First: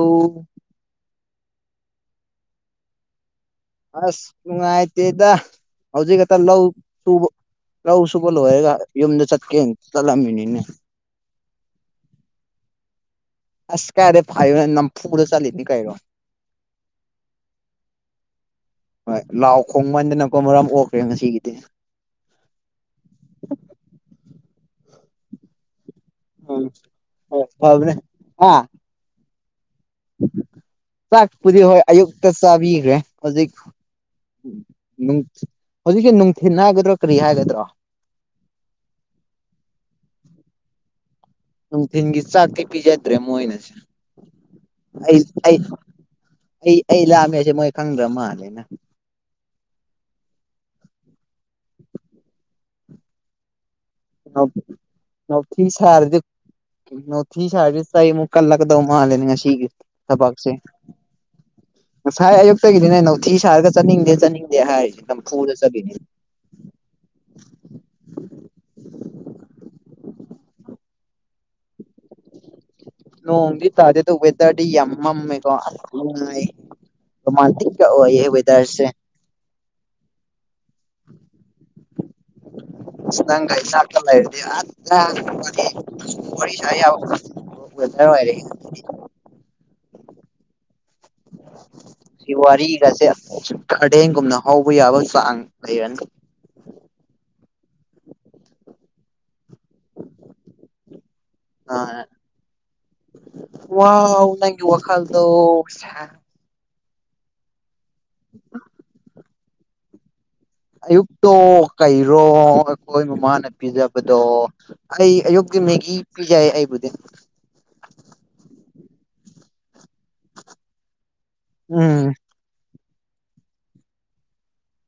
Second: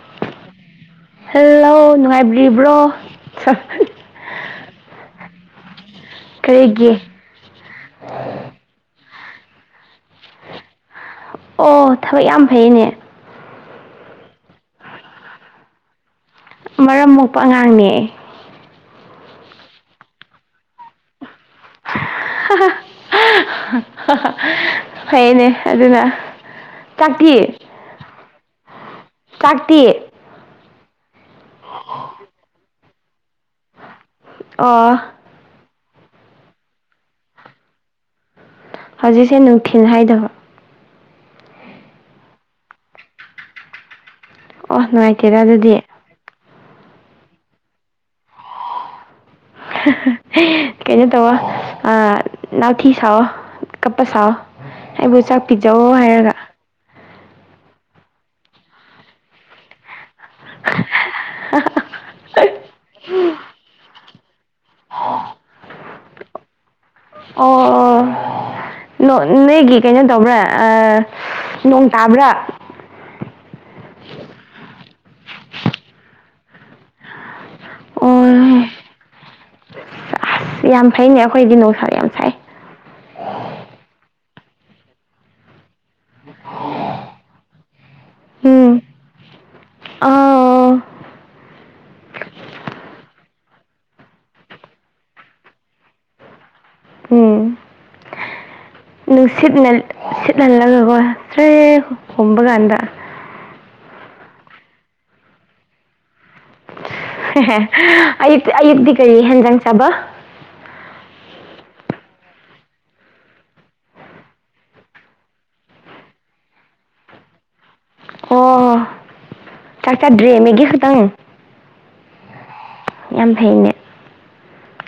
ꯑꯣ ꯍꯜꯂꯣ ꯅꯨꯡꯉꯥꯏꯕꯤ꯭ꯔꯤꯕ꯭ꯔꯣ꯫ ꯑꯁ ꯉꯥꯏꯇꯦꯗ ꯍꯧꯖꯤꯛ ꯑ ꯂꯧ ꯀꯔꯤꯒꯤ ꯁꯨꯕ__ ꯂꯧꯁꯨꯕꯣꯂꯔꯦꯒ ꯌꯨꯝꯗ ꯆꯠꯀꯦ ꯆꯠꯂꯝꯃꯤꯅꯤꯅꯦ꯫ ꯑꯣ ꯊꯕꯛ ꯌꯥꯝ ꯐꯩꯅꯦ꯫ ꯑꯁ ꯀꯥꯏꯔꯦ ꯐꯥꯏ ꯅꯝ ꯐꯨꯒꯣ ꯆꯂꯤꯅꯤ ꯀꯥꯏꯔꯣ ꯃꯔꯝ ꯃꯣꯛꯄ ꯑꯉꯥꯡꯅꯦ ꯍꯣꯏ ꯂꯥꯎ ꯈꯣꯡꯃꯟꯗꯅꯀꯣꯏ ꯃꯔꯝ ꯑꯣꯈ꯭ꯔꯦ ꯉꯁꯤꯒꯤꯗꯤ ꯐꯩꯅꯦ ꯑꯗꯨꯅ ꯎ ꯆꯥꯛꯇꯤ ꯑ ꯆꯥꯛꯇꯤ ꯆꯥꯛꯄꯨꯗꯤ ꯍꯣꯏ ꯑꯌꯨꯛꯇ ꯆꯥꯕꯤꯈ꯭ꯔꯦ ꯍꯧꯖꯤꯛ ꯑꯣ ꯍꯧꯖꯤꯛꯁꯦ ꯅꯨꯡꯊꯤꯟ ꯍꯥꯏꯒꯗ꯭ꯔꯣ ꯀꯔꯤ ꯍꯥꯏꯒꯗ꯭ꯔꯣ ꯍꯧꯖꯤꯛꯁꯦ ꯅꯨꯡꯊꯤꯜ ꯍꯥꯏꯗꯕ ꯅꯨꯡꯊꯤꯟꯒꯤ ꯆꯥꯛ ꯀꯩ ꯄꯤꯖꯗ꯭ꯔꯦ ꯃꯣꯏꯅꯁꯦ ꯑꯣ ꯅꯨꯡꯉꯥꯏꯇꯦꯗ ꯑꯩ ꯑꯗꯨꯗꯤ ꯑꯩ ꯑꯩ ꯂꯥꯑꯝꯃꯦꯁꯦ ꯃꯣꯏ ꯈꯪꯗ꯭ꯔ ꯃꯥꯜꯂꯦꯅ ꯀꯩꯅꯣ ꯇꯧꯋ ꯅꯥꯊꯤ ꯁꯥꯋ ꯀꯞꯄ ꯁꯥ ꯑꯩꯕꯨ ꯆꯥꯛ ꯄꯤꯖꯑꯣ ꯍꯥꯏꯔꯒ ꯊꯤ ꯁꯥ ꯁꯨꯛ ꯀꯂ ꯀꯗꯧ ꯃꯥ ꯂꯅꯤ ꯁꯤ ꯊꯁꯦ ꯉꯁꯥꯏ ꯑꯌꯨꯛꯇꯒꯤꯗꯤꯅꯦ ꯅꯧꯊꯤ ꯁꯥꯔꯒ ꯆꯠꯅꯤꯡꯗꯦ ꯆꯠꯅꯤꯡꯗꯦ ꯍꯥꯏꯔꯤꯁꯦ ꯅꯝꯐꯨꯗ ꯆꯠꯈꯤꯅꯦ ꯑꯣ ꯅꯣꯏꯒꯤ ꯀꯩꯅꯣ ꯇꯧꯕ꯭ꯔꯥ ꯅꯣꯡ ꯇꯥꯕ꯭ꯔꯥ ꯅꯣꯡꯗꯤ ꯇꯥꯗꯦ ꯑꯗꯨꯗꯣ ꯋꯦꯗꯔꯗꯤ ꯌꯥꯝ ꯃꯝꯃꯦꯀꯣ ꯅꯨꯡꯉꯥꯏ ꯔꯣꯃꯥꯟꯇꯛ ꯀ ꯑꯣ ꯌꯥ ꯖꯔꯁꯦ ꯑꯁ ꯌꯥꯝ ꯐꯩꯅꯦ ꯑꯩꯈꯣꯏꯗꯤ ꯅꯨꯡꯁꯥ ꯌꯥꯝ ꯁꯥꯏ ꯅꯥꯏ ꯆꯀꯂꯔꯗꯤꯔꯤꯁ ꯌꯥꯎ ꯊꯔ ꯍꯥꯏꯔꯦ ꯎꯝ ꯑꯥ ꯋꯥꯔꯤꯒꯁꯦ ꯒꯥꯔꯗꯦꯟꯒꯨꯝꯅ ꯍꯧꯕ ꯌꯥꯕ ꯆꯥꯡ ꯂꯩꯔꯅꯤ ꯅꯨꯡꯁꯤꯠ ꯁꯤꯠꯍꯜꯂꯒꯀꯣ ꯁ꯭ꯔꯦ ꯍꯣꯕ ꯀꯥꯟꯗ ꯋꯥ ꯅꯪꯒꯤ ꯋꯥꯈꯜꯗꯣ ꯑꯌꯨ ꯑꯌꯨꯛꯇꯤ ꯀꯔꯤ ꯍꯦꯟꯖꯥꯡ ꯆꯥꯕ ꯑꯌꯨꯛꯇꯣ ꯀꯩꯔꯣ ꯑꯩꯈꯣꯏ ꯃꯃꯥꯅ ꯄꯤꯖꯕꯗꯣ ꯑꯩ ꯑꯌꯨꯛꯛꯇ ꯃꯦꯒꯤ ꯄꯤꯖꯥꯏ ꯑꯩꯕꯨꯗꯤ ꯇꯥꯛꯇꯥꯔ ꯗ꯭ꯔꯔꯤ ꯃꯦꯒꯦ ꯈꯪ ꯎꯝ ꯌꯥꯝ ꯐꯩꯅꯦ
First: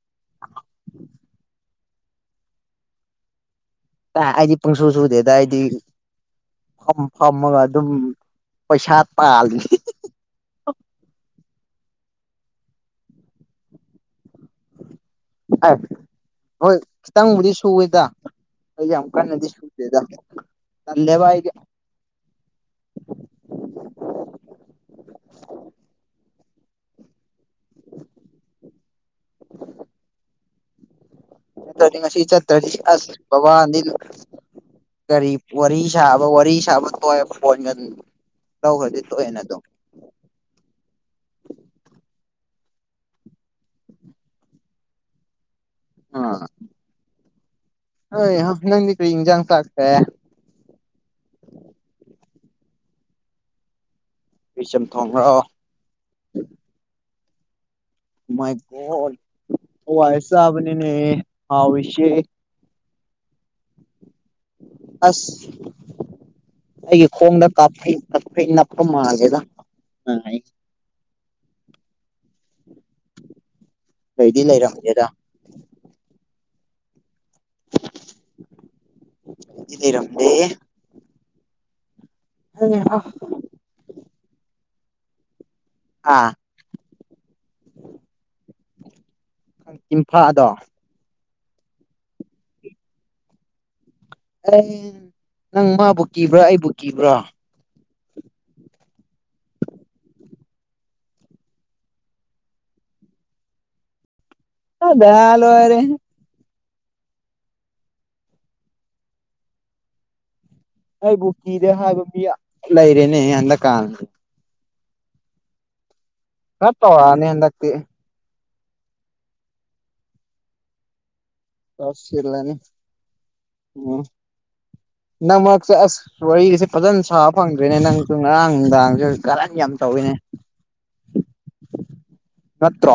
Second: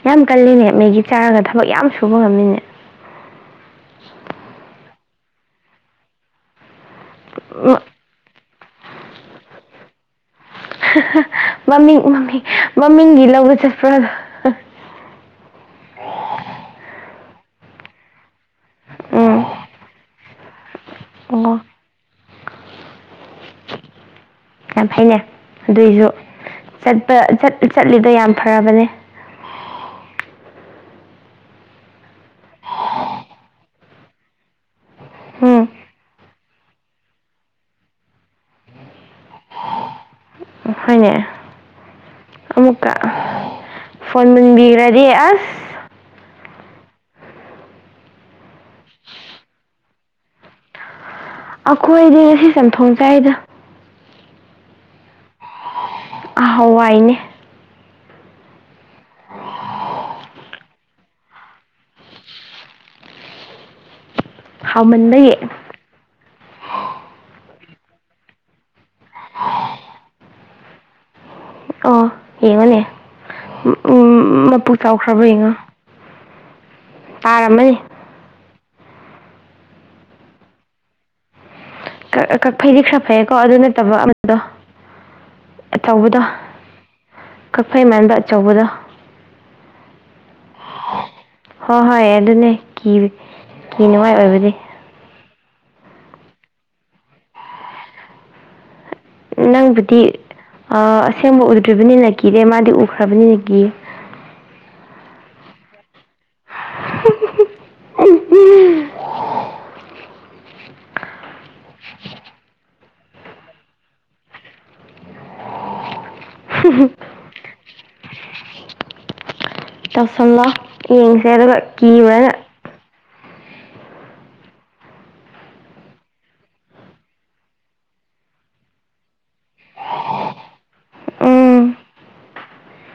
ꯌꯥꯝ ꯀꯜꯂꯤꯅꯦ ꯃꯦꯒꯤ ꯆꯥꯔꯒ ꯊꯕꯛ ꯌꯥꯝ ꯁꯨꯕ ꯉꯝꯃꯤꯅꯦ ꯑ ꯑꯩꯗꯤ ꯄꯨꯡꯁꯨ ꯁꯨꯗꯦꯗ ꯑꯩꯗꯤ ꯐꯝ ꯐꯝꯃꯒ ꯃ- ꯑꯗꯨꯝ ꯄꯩꯁꯥ ꯇꯥꯜꯂꯤ [inaudible] ꯃꯃꯤꯡ ꯃꯃꯤꯡ ꯃꯃꯤꯡꯒꯤ ꯂꯧꯕ ꯆꯠꯄ꯭ꯔꯥꯗꯣ ꯍꯣꯏ ꯈꯤꯇꯪꯕꯨꯗꯤ ꯁꯨꯋꯦꯗ ꯑꯩꯒꯤ ꯑꯃꯀꯥꯟ ꯎꯝ ꯅꯗꯤꯗ ꯁꯗꯦꯕ ꯑꯩꯒ ꯑꯣ ꯌꯥꯝ ꯐꯩꯩꯅꯩ ꯑꯗꯨꯏꯁꯨ ꯆꯠꯄ ꯆꯠꯂꯤꯗꯣ ꯌꯥꯝ ꯐꯔꯕꯅꯦ ꯉꯁꯤ ꯆꯠꯇꯔꯤ ꯑꯁ ꯄꯕꯥ ꯑꯅꯤꯜ ꯀꯔꯤ ꯎꯝ ꯋꯥꯔꯤ ꯁꯥꯕ ꯋꯥꯔꯤ ꯁꯥꯕ ꯇ ꯐꯣꯟ ꯇꯧ ꯍꯧꯖꯤ ꯊꯣꯛ ꯑꯦꯅꯗꯣ ꯈꯣꯏꯅꯦ ꯑꯃꯨꯛ ꯐꯣꯟ ꯃꯨꯟꯕꯤꯈ꯭ꯔꯗꯤ ꯑꯁ ꯑ ꯑꯣꯏ ꯅꯗꯀ꯭ꯔꯤ ꯏꯪꯖꯥꯡꯁꯥꯥꯛꯇꯦ ꯑꯩꯈꯣꯏꯗꯤ ꯉꯁꯤ ꯆꯝꯊꯣꯡ ꯆꯥꯏꯗ ꯄꯁꯝ ꯊꯣꯡꯈ꯭ꯔꯣ ꯍꯋꯥꯏꯅꯦ ꯃꯥꯏꯀꯣ ꯋꯥꯏꯁꯕꯅꯤꯅꯦ ꯍꯁꯦ ꯑꯁ ꯍꯥꯎꯃꯟꯕꯒꯤ ꯑꯩꯒꯤ ꯈꯣꯡꯗ ꯀꯥꯞꯐꯩ ꯀꯞꯐꯩ ꯅꯞꯄ ꯃꯥꯜꯂꯦꯗ [unintelligible] ꯑꯣ ꯌꯦꯡꯉꯣꯅꯦ ꯂꯩꯗꯤ ꯃꯄꯨꯛ ꯂꯩꯔꯝꯗꯦꯗ ꯆꯥꯎꯈ꯭ꯔꯕ ꯌꯦꯡꯉꯣ ꯇꯥꯔꯝꯃꯅꯤ ꯏꯗꯤ ꯂꯩꯔꯝꯗꯦꯍꯦ ꯀꯛ ꯐꯩꯗꯤ ꯈꯔ ꯐꯩꯌꯦꯀꯣ ꯑꯗꯨ ꯅꯠꯇꯕ ꯑꯃꯗꯣꯊꯧꯕꯗꯣ ꯑꯥ ꯀꯛꯐꯩ ꯃꯦꯝꯕ ꯑꯆꯧꯕꯗ ꯇꯤꯟꯐꯗꯣ ꯍꯣꯏ ꯍꯣꯏ ꯑꯗꯨꯅꯦ ꯀꯤ ꯀꯤꯅꯤꯡꯉꯥꯏ ꯑꯣꯏꯕꯗꯤ ꯑꯦ ꯅꯪ ꯃꯥꯕꯨ ꯀꯤꯕ꯭ꯔꯥ ꯑꯩꯕꯨ ꯀꯤꯕ꯭ꯔꯣ ꯅꯪꯕꯨꯗꯤ ꯑ ꯑꯁꯦꯡꯕ ꯎꯗ꯭ꯔꯤꯕꯅꯤꯅ ꯀꯤꯗꯦ ꯃꯥꯗꯤ ꯎꯈ꯭ꯔꯕꯅꯤꯅ ꯀꯤ [unintelligible] ꯂꯣꯏꯔꯦꯍꯦ ꯑꯩꯕꯨ ꯀꯤꯗꯦ ꯍꯥꯏꯕ ꯃꯤ ꯂꯩꯔꯦꯅꯦ ꯍꯟꯗꯛꯀꯥꯟ ꯈꯥ ꯇꯧꯔꯛꯑꯥꯅꯤ ꯍꯟꯗꯛꯇꯤ ꯇꯧꯁꯜꯂꯣ ꯌꯦꯡꯁꯦ ꯑꯗꯨꯒ ꯀꯤꯕ꯭ꯔꯅ ꯇꯧꯁꯤꯜꯂꯅꯤ ꯎꯝ ꯅꯃꯛ ꯆ ꯑꯁ ꯋꯥꯔꯤꯁꯦ ꯐꯖꯅ ꯁꯥꯕ ꯐꯪꯗꯣꯏꯅꯦ ꯅꯪꯁꯨ ꯉꯔꯥꯡ ꯅꯨꯡꯗꯥꯡꯖꯩ ꯀꯔꯟ ꯌꯥꯝ ꯇꯧꯋꯤꯅꯦ ꯑꯨꯝ ꯅꯠꯇ꯭ꯔꯣ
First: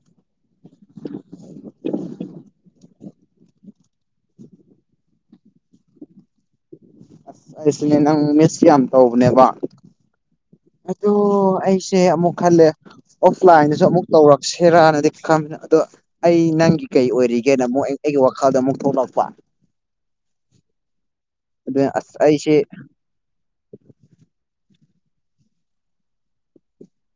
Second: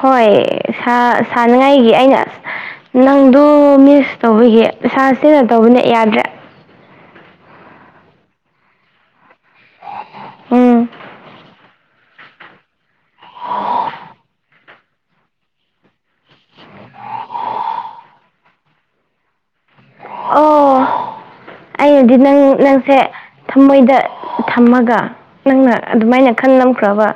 ꯍꯣꯏꯌꯦ ꯁꯥ ꯁꯥꯟꯅꯉꯥꯏꯒꯤ ꯑꯩꯅ ꯅꯪꯗꯨ ꯃꯤꯁ ꯇꯧꯕꯒꯤ ꯁꯥꯁꯤꯅ ꯇꯧꯕꯅꯦ ꯌꯥꯗ꯭ꯔꯦ ꯑꯩꯁꯨꯅꯦ ꯅꯪ ꯃꯤꯁ ꯌꯥꯝ ꯇꯧꯕꯅꯦꯕ ꯎꯝ ꯑꯗꯣ ꯑꯩꯁꯦ ꯑꯃꯨꯛ ꯈꯜꯂꯦ ꯑꯣꯐꯂꯥꯏꯟꯗꯁꯨ ꯑꯃꯨꯛ ꯇꯧꯔꯛꯁꯤꯔꯅꯗꯤ ꯈꯟꯕꯅꯦ ꯑꯗꯣ ꯑꯩ ꯅꯪꯒꯤ ꯀꯩ ꯑꯣꯏꯔꯤꯒꯦꯅ ꯑꯃꯨꯛ ꯑꯩ ꯑꯩꯒꯤ ꯋꯥꯈꯜꯗ ꯑꯃꯨꯛ ꯊꯣꯛꯂꯛꯄ ꯑꯣ ꯑꯗꯨꯅ ꯑꯁ ꯑꯩꯅꯗꯤ ꯅꯪ ꯑꯩꯁꯦ ꯅꯪꯁꯦ ꯊꯃꯣꯏꯗ ꯊꯝꯃꯒ ꯅꯪꯅ ꯑꯗꯨꯃꯥꯏꯅ ꯈꯜꯂꯝ ꯅꯝꯈ꯭ꯔꯕ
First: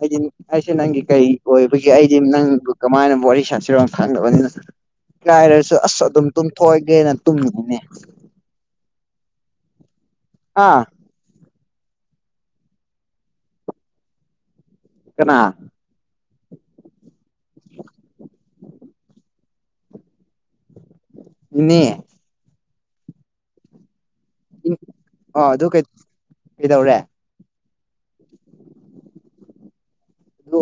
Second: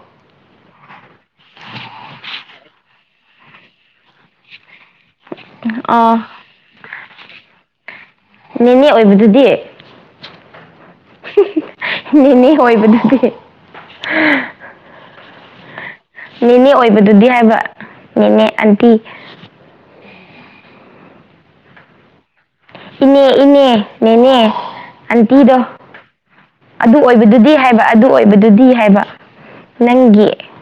ꯑꯩꯗꯤ ꯑꯩꯁꯦ ꯅꯪꯒꯤ ꯀꯔꯤ ꯑꯣꯏꯕꯒꯤ ꯑꯩꯗꯤ ꯅꯪꯕꯨ ꯀꯃꯥꯏꯅ ꯋꯥꯔꯤ ꯁꯥꯁꯤꯔꯣ ꯈꯡꯗꯕꯅꯤꯅ ꯏꯀꯥꯏꯔꯁꯨ ꯑꯁ ꯑꯥ ꯑꯗꯨꯝ ꯇꯨꯝꯊꯣꯛꯑꯒꯦꯅ ꯇꯨꯝꯃꯨꯕꯅꯦ ꯅꯦꯅꯦ ꯑꯣꯏꯕꯗꯨꯗꯤ ꯑꯥ ꯅꯦ ꯅꯦ ꯑꯣꯏꯕꯗꯨꯗꯤ ꯀꯅꯥ ꯅꯦꯅꯦ ꯑꯣꯏꯕꯗꯨꯗꯤ ꯍꯥꯏꯕ ꯅꯦꯅꯦ ꯑꯟꯇꯤ ꯅꯦ ꯏꯅꯦ ꯏꯅꯦ ꯅꯦꯅꯦ ꯑ ꯑꯟꯇꯤꯗꯣ ꯑꯗꯨ ꯑꯗꯨ ꯀꯩꯗꯧꯔꯦ ꯑꯣꯏꯕꯗꯨꯗꯤ ꯍꯥꯏꯕ ꯑꯗꯨ ꯑꯣꯏꯕꯗꯨꯗꯤ ꯍꯥꯏꯕ ꯅꯪꯒꯤ ꯑꯗꯨ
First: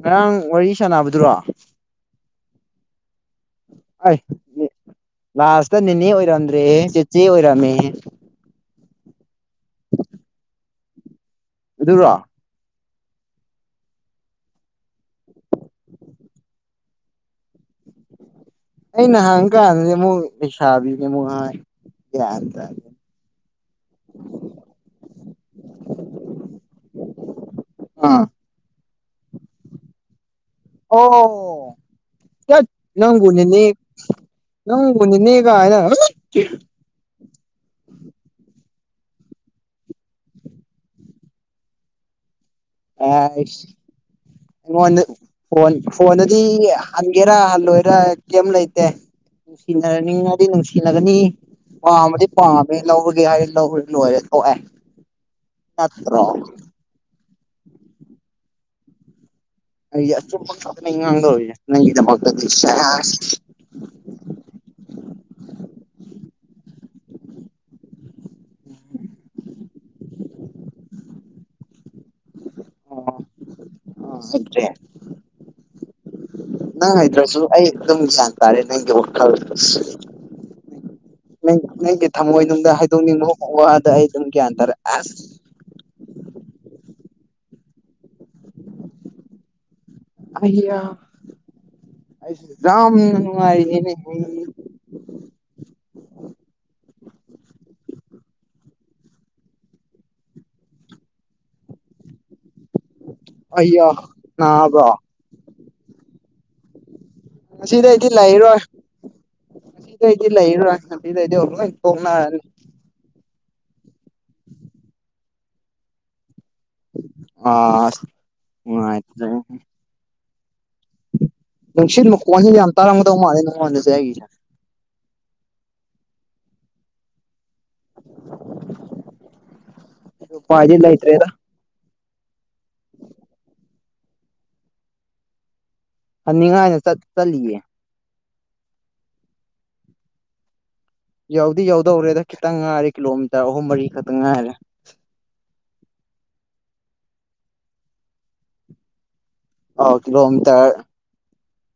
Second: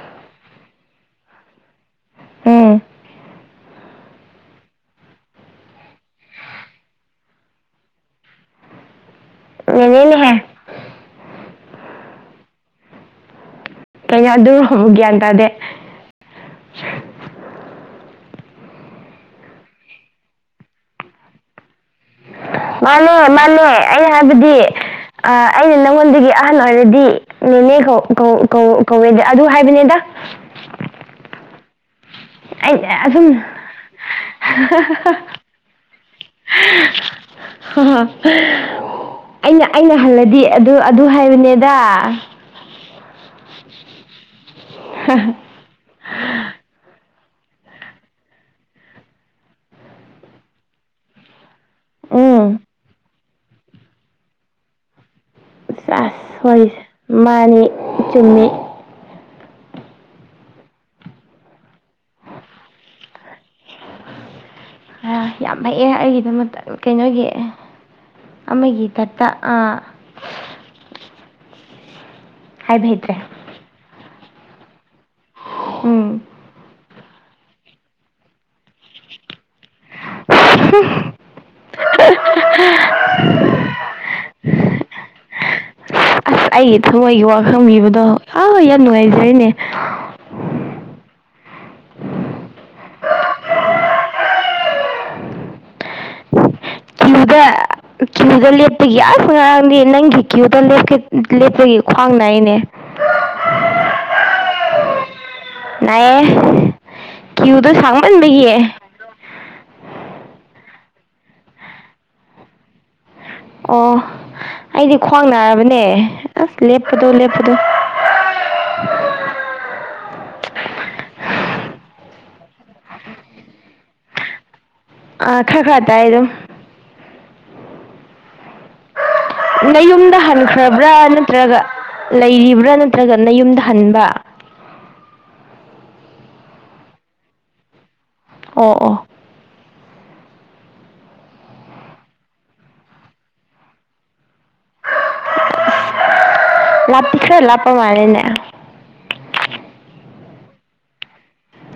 ꯉꯔꯥꯡ ꯋꯥꯔꯤ ꯁꯥꯟꯅꯕꯗꯨꯔꯣ ꯑꯨꯝ ꯑꯩ ꯂꯥꯁꯇ ꯅꯦꯅꯦ ꯑꯣꯏꯔꯝꯗ꯭ꯔꯦꯍꯦ ꯆꯤꯆꯦ ꯑꯣꯏꯔꯝꯃꯦꯍꯦ ꯅꯦꯅꯦꯅꯤꯍꯦ ꯑꯗꯨꯔꯣ ꯀꯩꯅꯣ ꯑꯗꯨꯕꯨ ꯒ꯭ꯌꯥꯟ ꯇꯥꯗꯦ ꯑꯩꯅ ꯍꯪ ꯀꯥꯟꯗꯗꯤ ꯑꯃꯨꯛ ꯂꯩꯩꯁꯥꯕꯤꯅꯦ ꯑꯃꯨꯛ ꯍꯥꯏ ꯒꯌ꯭ꯥꯟ ꯃꯥꯅꯦ ꯃꯥꯅꯦ ꯑꯩ ꯍꯥꯏꯕꯗꯤ ꯑ ꯑꯩꯅ ꯅꯉꯣꯟꯗꯒꯤ ꯑꯍꯟ ꯑꯣꯏꯔꯗꯤ ꯅꯦꯅꯦ ꯀꯧ ꯑꯥ ꯀꯧ ꯀꯣ ꯀꯧꯋꯦꯗ ꯑꯗꯨ ꯍꯥꯏꯕꯅꯤꯗ ꯑꯣ ꯇꯠ ꯑꯩ ꯑꯁꯨꯝ ꯅꯪꯕꯨ ꯅꯦꯅꯦ ꯅꯪꯕꯨ ꯅꯦꯅꯦ ꯒꯥꯏꯅ ꯇꯠ ꯍꯥ ꯍꯥ ꯑꯩꯅ ꯑꯩꯅ ꯍꯜꯂꯗꯤ ꯑꯗꯨ ꯑꯗꯨ ꯍꯥꯏꯕꯅꯦꯗ [unintelligible] ꯐꯣꯟ ꯐꯣꯟꯗꯗꯤ ꯍꯟꯒꯦꯔꯥ ꯍꯜꯂꯣꯏꯔꯥ ꯀꯌꯦꯝ ꯂꯩꯇꯦ ꯅꯨꯡꯁꯤꯅꯅꯤꯡꯉꯗꯤ ꯅꯨꯡꯁꯤꯅꯒꯅꯤ ꯄꯥꯝꯃꯗꯤ ꯎꯝ ꯄꯥꯝꯃꯦ ꯂꯧꯔꯒꯦ ꯍꯥꯏ ꯂꯧꯔ ꯂꯣꯏꯔꯦ ꯊꯣꯛꯑꯦ ꯁꯦꯁ ꯅꯠꯇ꯭ꯔꯣ ꯋꯔꯤꯁꯦ ꯃꯥꯅꯤ ꯆꯨꯝꯃꯤ ꯑꯩꯗꯤ ꯑꯆꯨꯝ ꯑꯆꯨꯝꯕ ꯉꯥꯡꯗꯧꯔꯤꯁꯤ ꯅꯪꯒꯤꯗꯃꯛꯇꯗꯤ ꯁꯦꯁ ꯌꯥꯝ ꯍꯩꯑ ꯑꯩꯒꯤꯗꯃꯛꯇ ꯀꯩꯅꯣꯒꯤ ꯑꯃꯒꯤ ꯗꯇ ꯑꯥ ꯍꯥꯏꯕꯤꯗ꯭ꯔꯦ ꯑꯥ ꯁꯦꯟꯇꯔꯦꯜ ꯎꯝ ꯅꯪ ꯍꯥꯏꯗ꯭ꯔꯁꯨ ꯑꯩ ꯑꯗꯨꯝ ꯒ꯭ꯌꯟ ꯇꯥꯔꯦ ꯅꯪꯒꯤ ꯋꯥꯈꯜ꯫ [unintelligible] ꯅꯪ ꯅꯪꯒꯤ ꯊꯝꯃꯣꯏꯅꯨꯡꯗ ꯍꯥꯏꯗꯣꯛꯅꯤꯡꯕ ꯋꯥꯗ ꯑꯩ ꯑꯗꯨꯝ ꯒ꯭ꯌꯥꯟ ꯇꯥꯔ ꯑꯁ ꯑꯁ ꯑꯩꯒꯤ ꯊꯃꯣꯏꯒꯤ ꯋꯥꯈꯪꯕꯤꯕꯗꯣ ꯑꯥ ꯌꯥꯝ ꯅꯨꯡꯉꯥꯏꯖꯔꯦꯅꯦ꯫ ꯑꯌꯥ ꯑꯩꯁꯤ ꯌꯥꯝꯅ ꯅꯨꯡꯉꯥꯏꯔꯤꯅꯦ ꯑꯩ ꯀ꯭ꯌꯨꯗ ꯀ꯭ꯌꯨꯗ ꯂꯦꯞꯄꯒꯤ ꯑꯁ ꯉꯔꯥꯡꯗꯤ ꯅꯪꯒꯤ ꯀ꯭ꯌꯨꯗ ꯂꯦꯞꯀꯦ ꯂꯦꯞꯄꯒꯤ ꯈ꯭ꯋꯥꯡ ꯅꯥꯏꯅꯦ꯫ [unintelligible] ꯑꯌꯥ ꯅꯥꯕꯔꯣ ꯅꯥꯏꯌꯦ ꯀ꯭ꯌꯨꯗ ꯉꯁꯤꯗꯩꯗꯤ ꯁꯥꯡꯃꯟꯕꯒꯤ꯫ ꯂꯩꯔꯣꯏ ꯉꯁꯤꯗꯩꯗꯤ ꯂꯩꯔꯔꯣꯏ ꯉꯁꯤꯗꯩꯗꯤ ꯑꯣꯛ ꯂꯣꯏ ꯇꯣꯛꯅꯔꯅꯤ꯫ ꯑꯣ ꯑꯩꯗꯤ ꯈ꯭ꯋꯥꯡ ꯅꯥꯔꯕꯅꯦ꯫ ꯑꯁ ꯂꯦꯞꯄꯗꯣ ꯂꯦꯞꯄꯗꯣ ꯑꯥꯁ ꯅꯨꯡꯉꯥꯏꯇꯔ꯭ꯦꯉꯣ꯫ ꯅꯨꯡꯁꯤꯠ ꯃꯈꯣꯟꯁꯤꯅ ꯌꯥꯝ ꯇꯥꯔꯝꯒꯗꯧ ꯃꯥꯂꯦ ꯅꯉꯣꯟꯗꯁꯦ ꯑꯩꯒꯤꯁꯦ ꯑ ꯈꯔ ꯈꯔ ꯇꯥꯏ ꯑꯗꯨꯝ꯫ [inaudible] ꯅꯌꯨꯝꯗ ꯎꯄꯥꯏꯗꯤ ꯍꯟꯈ꯭ꯔꯕ꯭ꯔꯥ ꯂꯩꯇ꯭ꯔꯦꯗ ꯅꯠꯇ꯭ꯔꯒ ꯂꯩꯔꯤꯕ꯭ꯔꯥ ꯅꯠꯇ꯭ꯔꯒ ꯅꯌꯨꯝꯗ ꯍꯟꯕ ꯐꯅꯤꯡꯉꯥꯏꯅ ꯆꯠ ꯆꯠꯂꯤꯌꯦ꯫ ꯑꯣ ꯑꯣ ꯌꯧꯗꯤ ꯌꯧꯗꯧꯔꯦꯗ ꯈꯤꯇꯪ ꯉꯥꯏꯔꯦ ꯀꯤꯂꯣꯃꯤꯇꯔ ꯑꯍꯨꯝ ꯃꯔꯤ ꯈꯇꯪ ꯉꯥꯏꯔꯦ꯫ ꯑꯁ ꯂꯥꯞꯇꯤ ꯈꯔ ꯂꯥꯞꯄ ꯃꯥꯂꯤꯅꯦ꯫ ꯑꯥꯎ ꯀꯤꯂꯣꯃꯤꯇꯔ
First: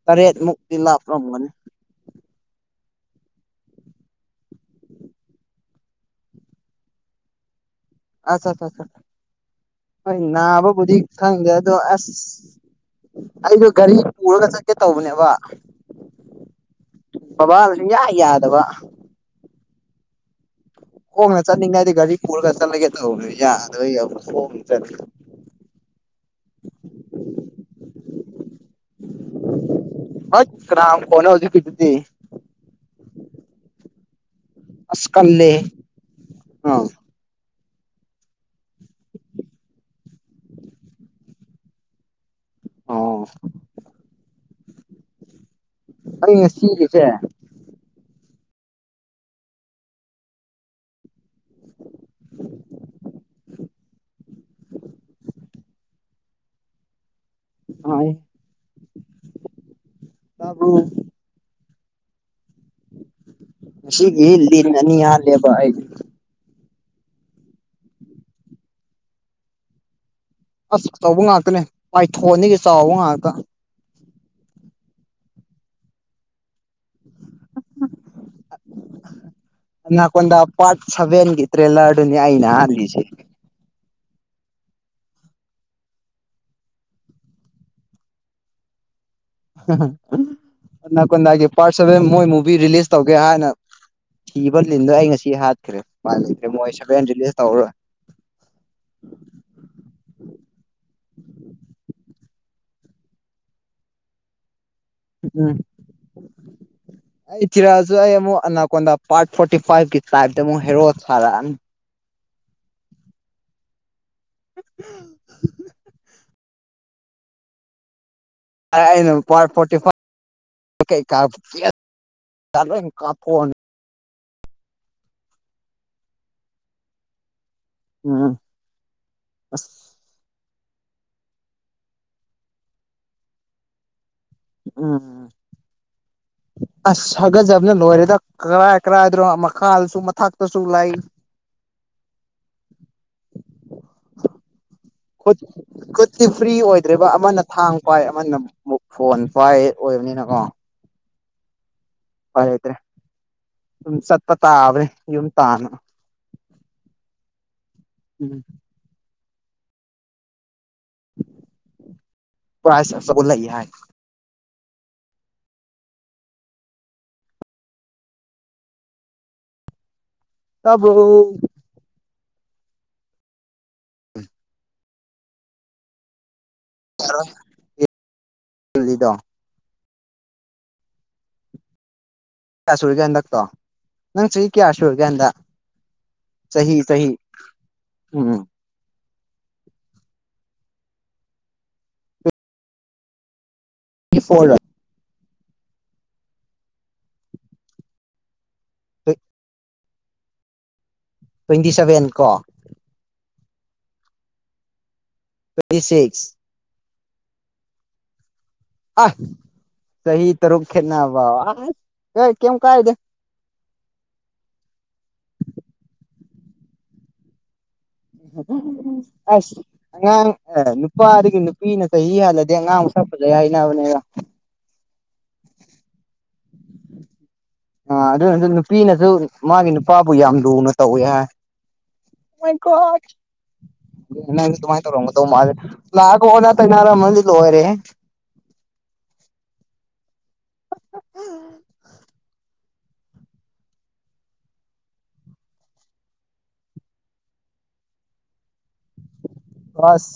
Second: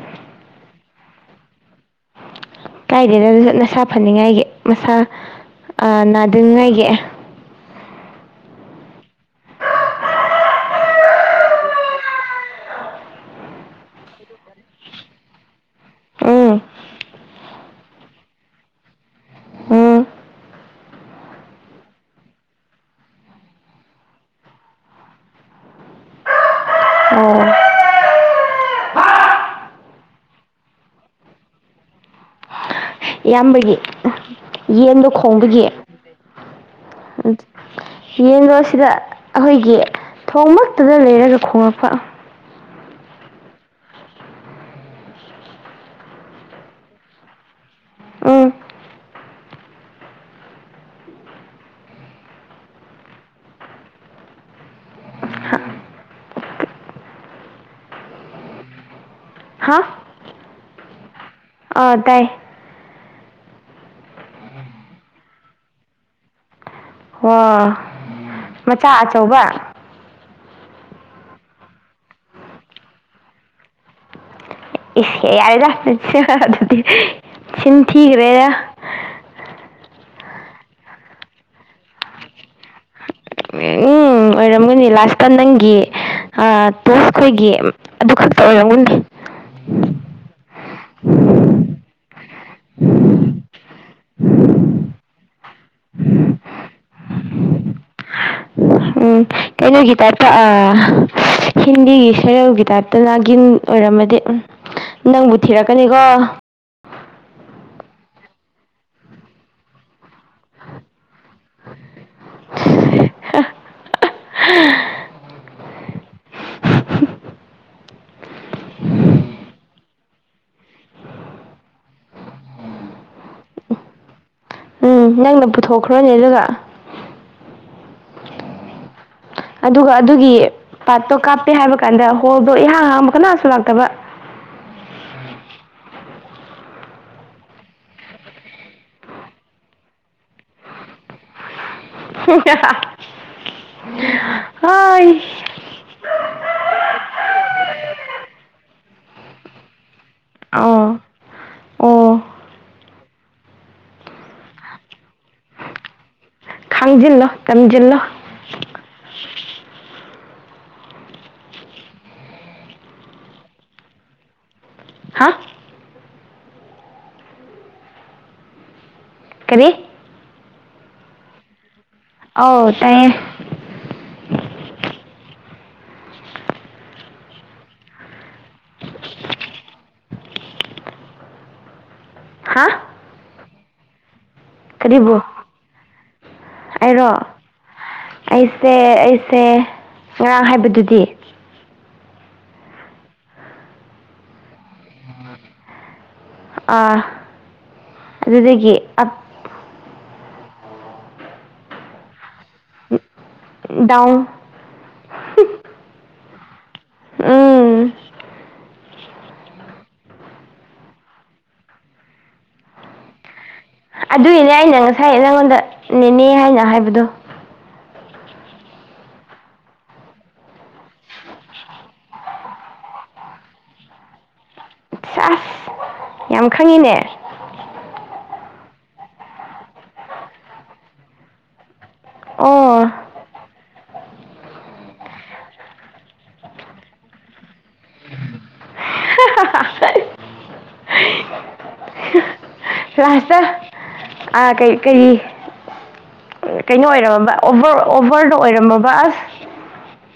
ꯇꯔꯦꯠ ꯃꯨꯛꯇꯤ ꯂꯥꯞꯔꯝꯒꯅꯤ꯫ ꯀꯥꯏꯗꯦꯗ ꯑꯗꯨꯁꯨ ꯅꯁꯥ ꯐꯅꯤꯡꯉꯥꯏꯒꯤ ꯃꯁꯥ ꯑꯥ ꯅꯥꯗꯅꯤꯡꯉꯥꯏꯒꯤ꯫ ꯑꯆꯥ ꯆꯆꯥ ꯍꯣꯏ ꯅꯥꯕꯕꯨꯗꯤ ꯈꯪꯗꯦ ꯑꯗꯣ ꯑꯁ ꯑꯩꯗꯣ ꯒꯥꯔꯤ ꯄꯨꯔꯒ ꯆꯠꯀꯦ ꯇꯧꯕꯅꯦꯕ꯫ ꯎꯝ ꯕꯕꯥꯅ ꯁꯨꯡꯌꯥ ꯌꯥꯗꯕ꯫ ꯎꯝ ꯈꯣꯡꯅ ꯆꯠꯅꯤꯡꯉꯗꯤ ꯒꯥꯔꯤ ꯄꯨꯔꯒ ꯆꯠꯂꯒꯦ ꯇꯧꯕꯅꯤ ꯌꯥꯗꯕꯩ ꯑꯗꯨ ꯈꯣꯡꯅ ꯆꯠꯂꯤ꯫ ꯑꯣ ꯍꯠ ꯀꯅꯥ ꯃꯈꯣꯜꯅꯣ ꯍꯧꯖꯤꯛꯀꯤꯗꯨꯗꯤ꯫ ꯏꯌꯥꯝꯕꯒꯤ ꯑꯁ ꯌꯦꯟꯗꯣ ꯀꯜꯂꯦꯍꯦ ꯈꯣꯡꯕꯒꯤ꯫ ꯑꯥ ꯌꯦꯟꯗꯣ ꯑꯁꯤꯗ ꯑꯈꯣꯏꯒꯤ ꯊꯣꯡꯃꯛꯇꯗ ꯂꯩꯔꯒ ꯈꯣꯡꯂꯛꯄ꯫ ꯑꯣ ꯑꯩ ꯉꯁꯤꯒꯤꯖꯦ ꯎꯝ ꯍꯥ [unintelligible] ꯍꯥ ꯇꯥꯕꯔꯣ꯫ ꯑꯥ ꯇꯥꯏ ꯉꯁꯤꯒꯤ ꯂꯤꯟ ꯑꯅꯤ ꯍꯥꯠꯂꯦꯕ ꯑꯩ꯫ ꯑꯣ ꯃꯆꯥ ꯑꯆꯧꯕ꯫ ꯑꯁ ꯑꯆꯧꯕ ꯉꯥꯛꯇꯅꯦ ꯄꯥꯏꯊꯣꯟꯗꯒꯤ ꯆꯥꯎꯕ ꯉꯥꯛꯇ꯫ ꯏꯁ ꯌꯥꯔꯦꯗ ꯅꯪꯁꯨ ꯑꯗꯨꯗꯤ ꯆꯤꯟ ꯊꯤꯒꯔꯦꯗ꯫ ꯑꯅꯥꯀꯣꯟꯗ ꯄꯥꯔꯠ ꯁꯚꯦꯟꯒꯤ ꯇ꯭ꯔꯦꯂꯔꯗꯨꯅꯤ ꯑꯩꯅ ꯍꯥꯠꯂꯤꯁꯦ꯫ ꯎꯝ ꯎꯝ ꯑꯣꯏꯔꯝꯒꯅꯤ ꯂꯥꯁꯇ ꯅꯪꯒꯤ ꯑ ꯇꯣꯁ ꯈꯣꯏꯒꯤ ꯑꯗꯨ ꯈꯛꯇ ꯑꯣꯏꯔꯝꯒꯅꯤ꯫ ꯍꯥꯍꯥ ꯑꯅꯥꯀꯣꯟꯗꯥꯒꯤ ꯄꯥꯔꯠ ꯁꯚꯦꯟ ꯃꯣꯏ ꯃꯨꯚꯤ ꯔꯤꯂꯤꯁ ꯇꯧꯒꯦ ꯍꯥꯏꯅ ꯊꯤꯕ ꯂꯤꯟꯗꯣ ꯑꯩ ꯉꯁꯤ ꯍꯥꯠꯈ꯭ꯔꯦ ꯎꯄꯥꯏ ꯂꯩꯇꯔꯦ ꯃꯣꯏ ꯁꯚꯦꯟ ꯔꯤꯂꯤꯁ ꯇꯧꯔꯔꯣꯏ ꯎꯝ ꯀꯩꯅꯣꯒꯤ ꯇꯥꯏꯞꯇ ꯑꯥ ꯍꯤꯟꯗꯤꯒꯤ ꯁꯦꯔꯦꯜꯒꯤ ꯇꯥꯏꯞꯇ ꯅꯥꯒꯤꯟ ꯑꯣꯏꯔꯝꯃꯗꯤ ꯎꯝ ꯅꯪꯕꯨ ꯎꯝ ꯊꯤꯔꯛꯀꯅꯤꯀꯣ ꯑꯩ ꯊꯤꯔꯛꯑꯁꯨ ꯑꯩ ꯑꯃꯨꯛ ꯑꯅꯥꯀꯣꯟꯗ ꯄꯥꯔꯠ ꯐꯣꯔꯇꯤ ꯐꯥꯏꯚꯀꯤ ꯇ꯭ꯔꯥꯢꯕꯇ ꯑꯃꯨꯛ ꯍꯦꯔꯣ ꯁꯥꯔꯛꯑꯅꯤ [unintelligible] ꯑꯩ ꯑꯩꯅ ꯄꯥꯔꯠ ꯐꯣꯔꯇꯤ ꯐꯥꯏꯚ [inaudible] ꯂꯣꯏꯅ ꯀꯥꯞꯊꯣꯛꯑꯅꯤ ꯎꯝ ꯅꯪꯅ ꯄꯨꯊꯣꯛꯈ꯭ꯔꯣꯅꯦ ꯑꯗꯨꯒ ꯎꯝ ꯑꯁ ꯑꯗꯨꯒ ꯑꯗꯨꯒꯤ ꯄꯥꯔꯠꯇꯣ ꯀꯥꯞꯄꯦ ꯍꯥꯏꯕ ꯀꯥꯟꯗ ꯍꯣꯜꯗꯣ ꯏꯍꯥꯡ ꯍꯥꯡꯕ ꯀꯅꯥꯁꯨ ꯂꯥꯛꯇꯕ ꯎꯝ ꯑꯁ ꯍꯥꯀꯠꯆꯕꯅ ꯂꯣꯏꯔꯦꯗ ꯀꯔꯥꯏ ꯀꯔꯥꯏꯗꯅꯣ ꯃꯈꯥꯁꯨ ꯃꯊꯛꯇꯁꯨ ꯂꯩ ꯍꯣꯏ ꯈꯨꯠ ꯈꯨꯠꯇꯤ ꯐ꯭ꯔꯤ ꯑꯣꯏꯗ꯭ꯔꯤꯕ ꯑꯃꯅ ꯊꯥꯡ ꯄꯥꯏ ꯑꯃꯅ ꯃꯨꯛ ꯐꯣꯟ ꯄꯥꯏ ꯑꯣꯏꯕꯅꯤꯅꯀꯣ ꯑꯥ ꯑꯣ ꯎꯄꯥꯏ ꯂꯩꯇ꯭ꯔꯦ ꯑꯗꯨꯝ ꯆꯠꯄ ꯇꯥꯕꯅꯤ ꯌꯨꯝ ꯇꯥꯟꯅ ꯈꯪꯖꯤꯜꯂꯣ ꯇꯝꯖꯤꯜꯂꯣ ꯎꯝ ꯄ꯭ꯔꯥꯏꯁ ꯑꯆꯧꯕ ꯂꯩ ꯍꯥꯏ ꯍꯥ ꯀꯔꯤ ꯇꯥꯕ꯭ꯔꯣ ꯑꯧ ꯇꯥꯏꯌꯦ [unintelligible] ꯍꯥ ꯀꯌꯥ ꯁꯨꯔꯤꯒꯦ ꯍꯟꯗꯛꯇꯣ ꯅꯪ ꯆꯍꯤ ꯀꯌꯥ ꯁꯨꯔꯒꯦ ꯀꯔꯤꯕꯨ ꯍꯟꯗꯛ ꯆꯍꯤ ꯆꯍꯤ ꯎꯝ ꯁꯦ ꯑꯩꯁꯦ ꯉꯔꯥꯡ ꯍꯥꯏꯕꯗꯨꯗꯤ [unintelligible] [unintelligible] ꯑꯥ ꯑꯗꯨꯗꯒꯤ ꯑꯞ [unintelligible] ꯇ꯭ꯋꯦꯟꯇꯤ ꯁꯚꯦꯟ ꯀꯣ ꯗꯥꯎꯟ ꯇ꯭ꯋꯦꯟꯇꯤ ꯁꯤꯛꯁ ꯎꯝ ꯑꯥ ꯆꯍꯤ ꯇꯔꯨꯛ ꯈꯦꯠꯅꯕ ꯀꯩꯝ ꯀꯥꯏꯗꯦ ꯑꯗꯨꯢꯅꯦ ꯑꯩꯅ ꯉꯁꯥꯏ ꯅꯉꯣꯟꯗ ꯅꯦꯅꯦ ꯍꯥꯏꯅ ꯍꯥꯏꯕꯗꯣ [unintelligible] ꯑꯁ ꯑꯉꯥꯡ ꯑ ꯅꯨꯄꯥꯗꯒꯤ ꯅꯨꯄꯤꯅ ꯆꯍꯤ ꯍꯜꯂꯗꯤ ꯑꯉꯥꯡ ꯃꯁꯛ ꯐꯖꯩ ꯍꯥꯏꯅꯕꯅꯦꯀꯣ ꯑꯁ ꯌꯥꯝ ꯈꯪꯉꯤꯅꯦ ꯑ ꯑꯗꯨꯅꯁꯨ ꯅꯨꯄꯤꯅꯁꯨ ꯃꯥꯒꯤ ꯅꯨꯄꯥꯕꯨ ꯌꯥꯝ ꯂꯨꯅ ꯇꯧꯋꯦ ꯍꯥꯏ ꯃꯥꯏ ꯑꯣ ꯒꯣꯗ ꯅꯪꯁꯨ ꯑꯗꯨꯃꯥꯏꯅ ꯇꯧꯔꯝꯒꯗꯧꯕ ꯃꯥꯜꯂꯦ ꯂꯥꯛꯑꯒ ꯑꯣꯟꯅ ꯇꯩꯅꯔꯝꯃꯗꯤ ꯂꯣꯏꯔꯦꯍꯦ [unintelligible] ꯂꯥꯁꯇ ꯑꯥ ꯀꯩ ꯀꯔꯤ ꯀꯩꯅꯣ ꯑꯣꯏꯔꯝꯃꯕ ꯑꯣꯚꯔ ꯑꯣꯚꯔꯗ ꯑꯣꯏꯔꯝꯃꯕ ꯑꯁ ꯑꯁ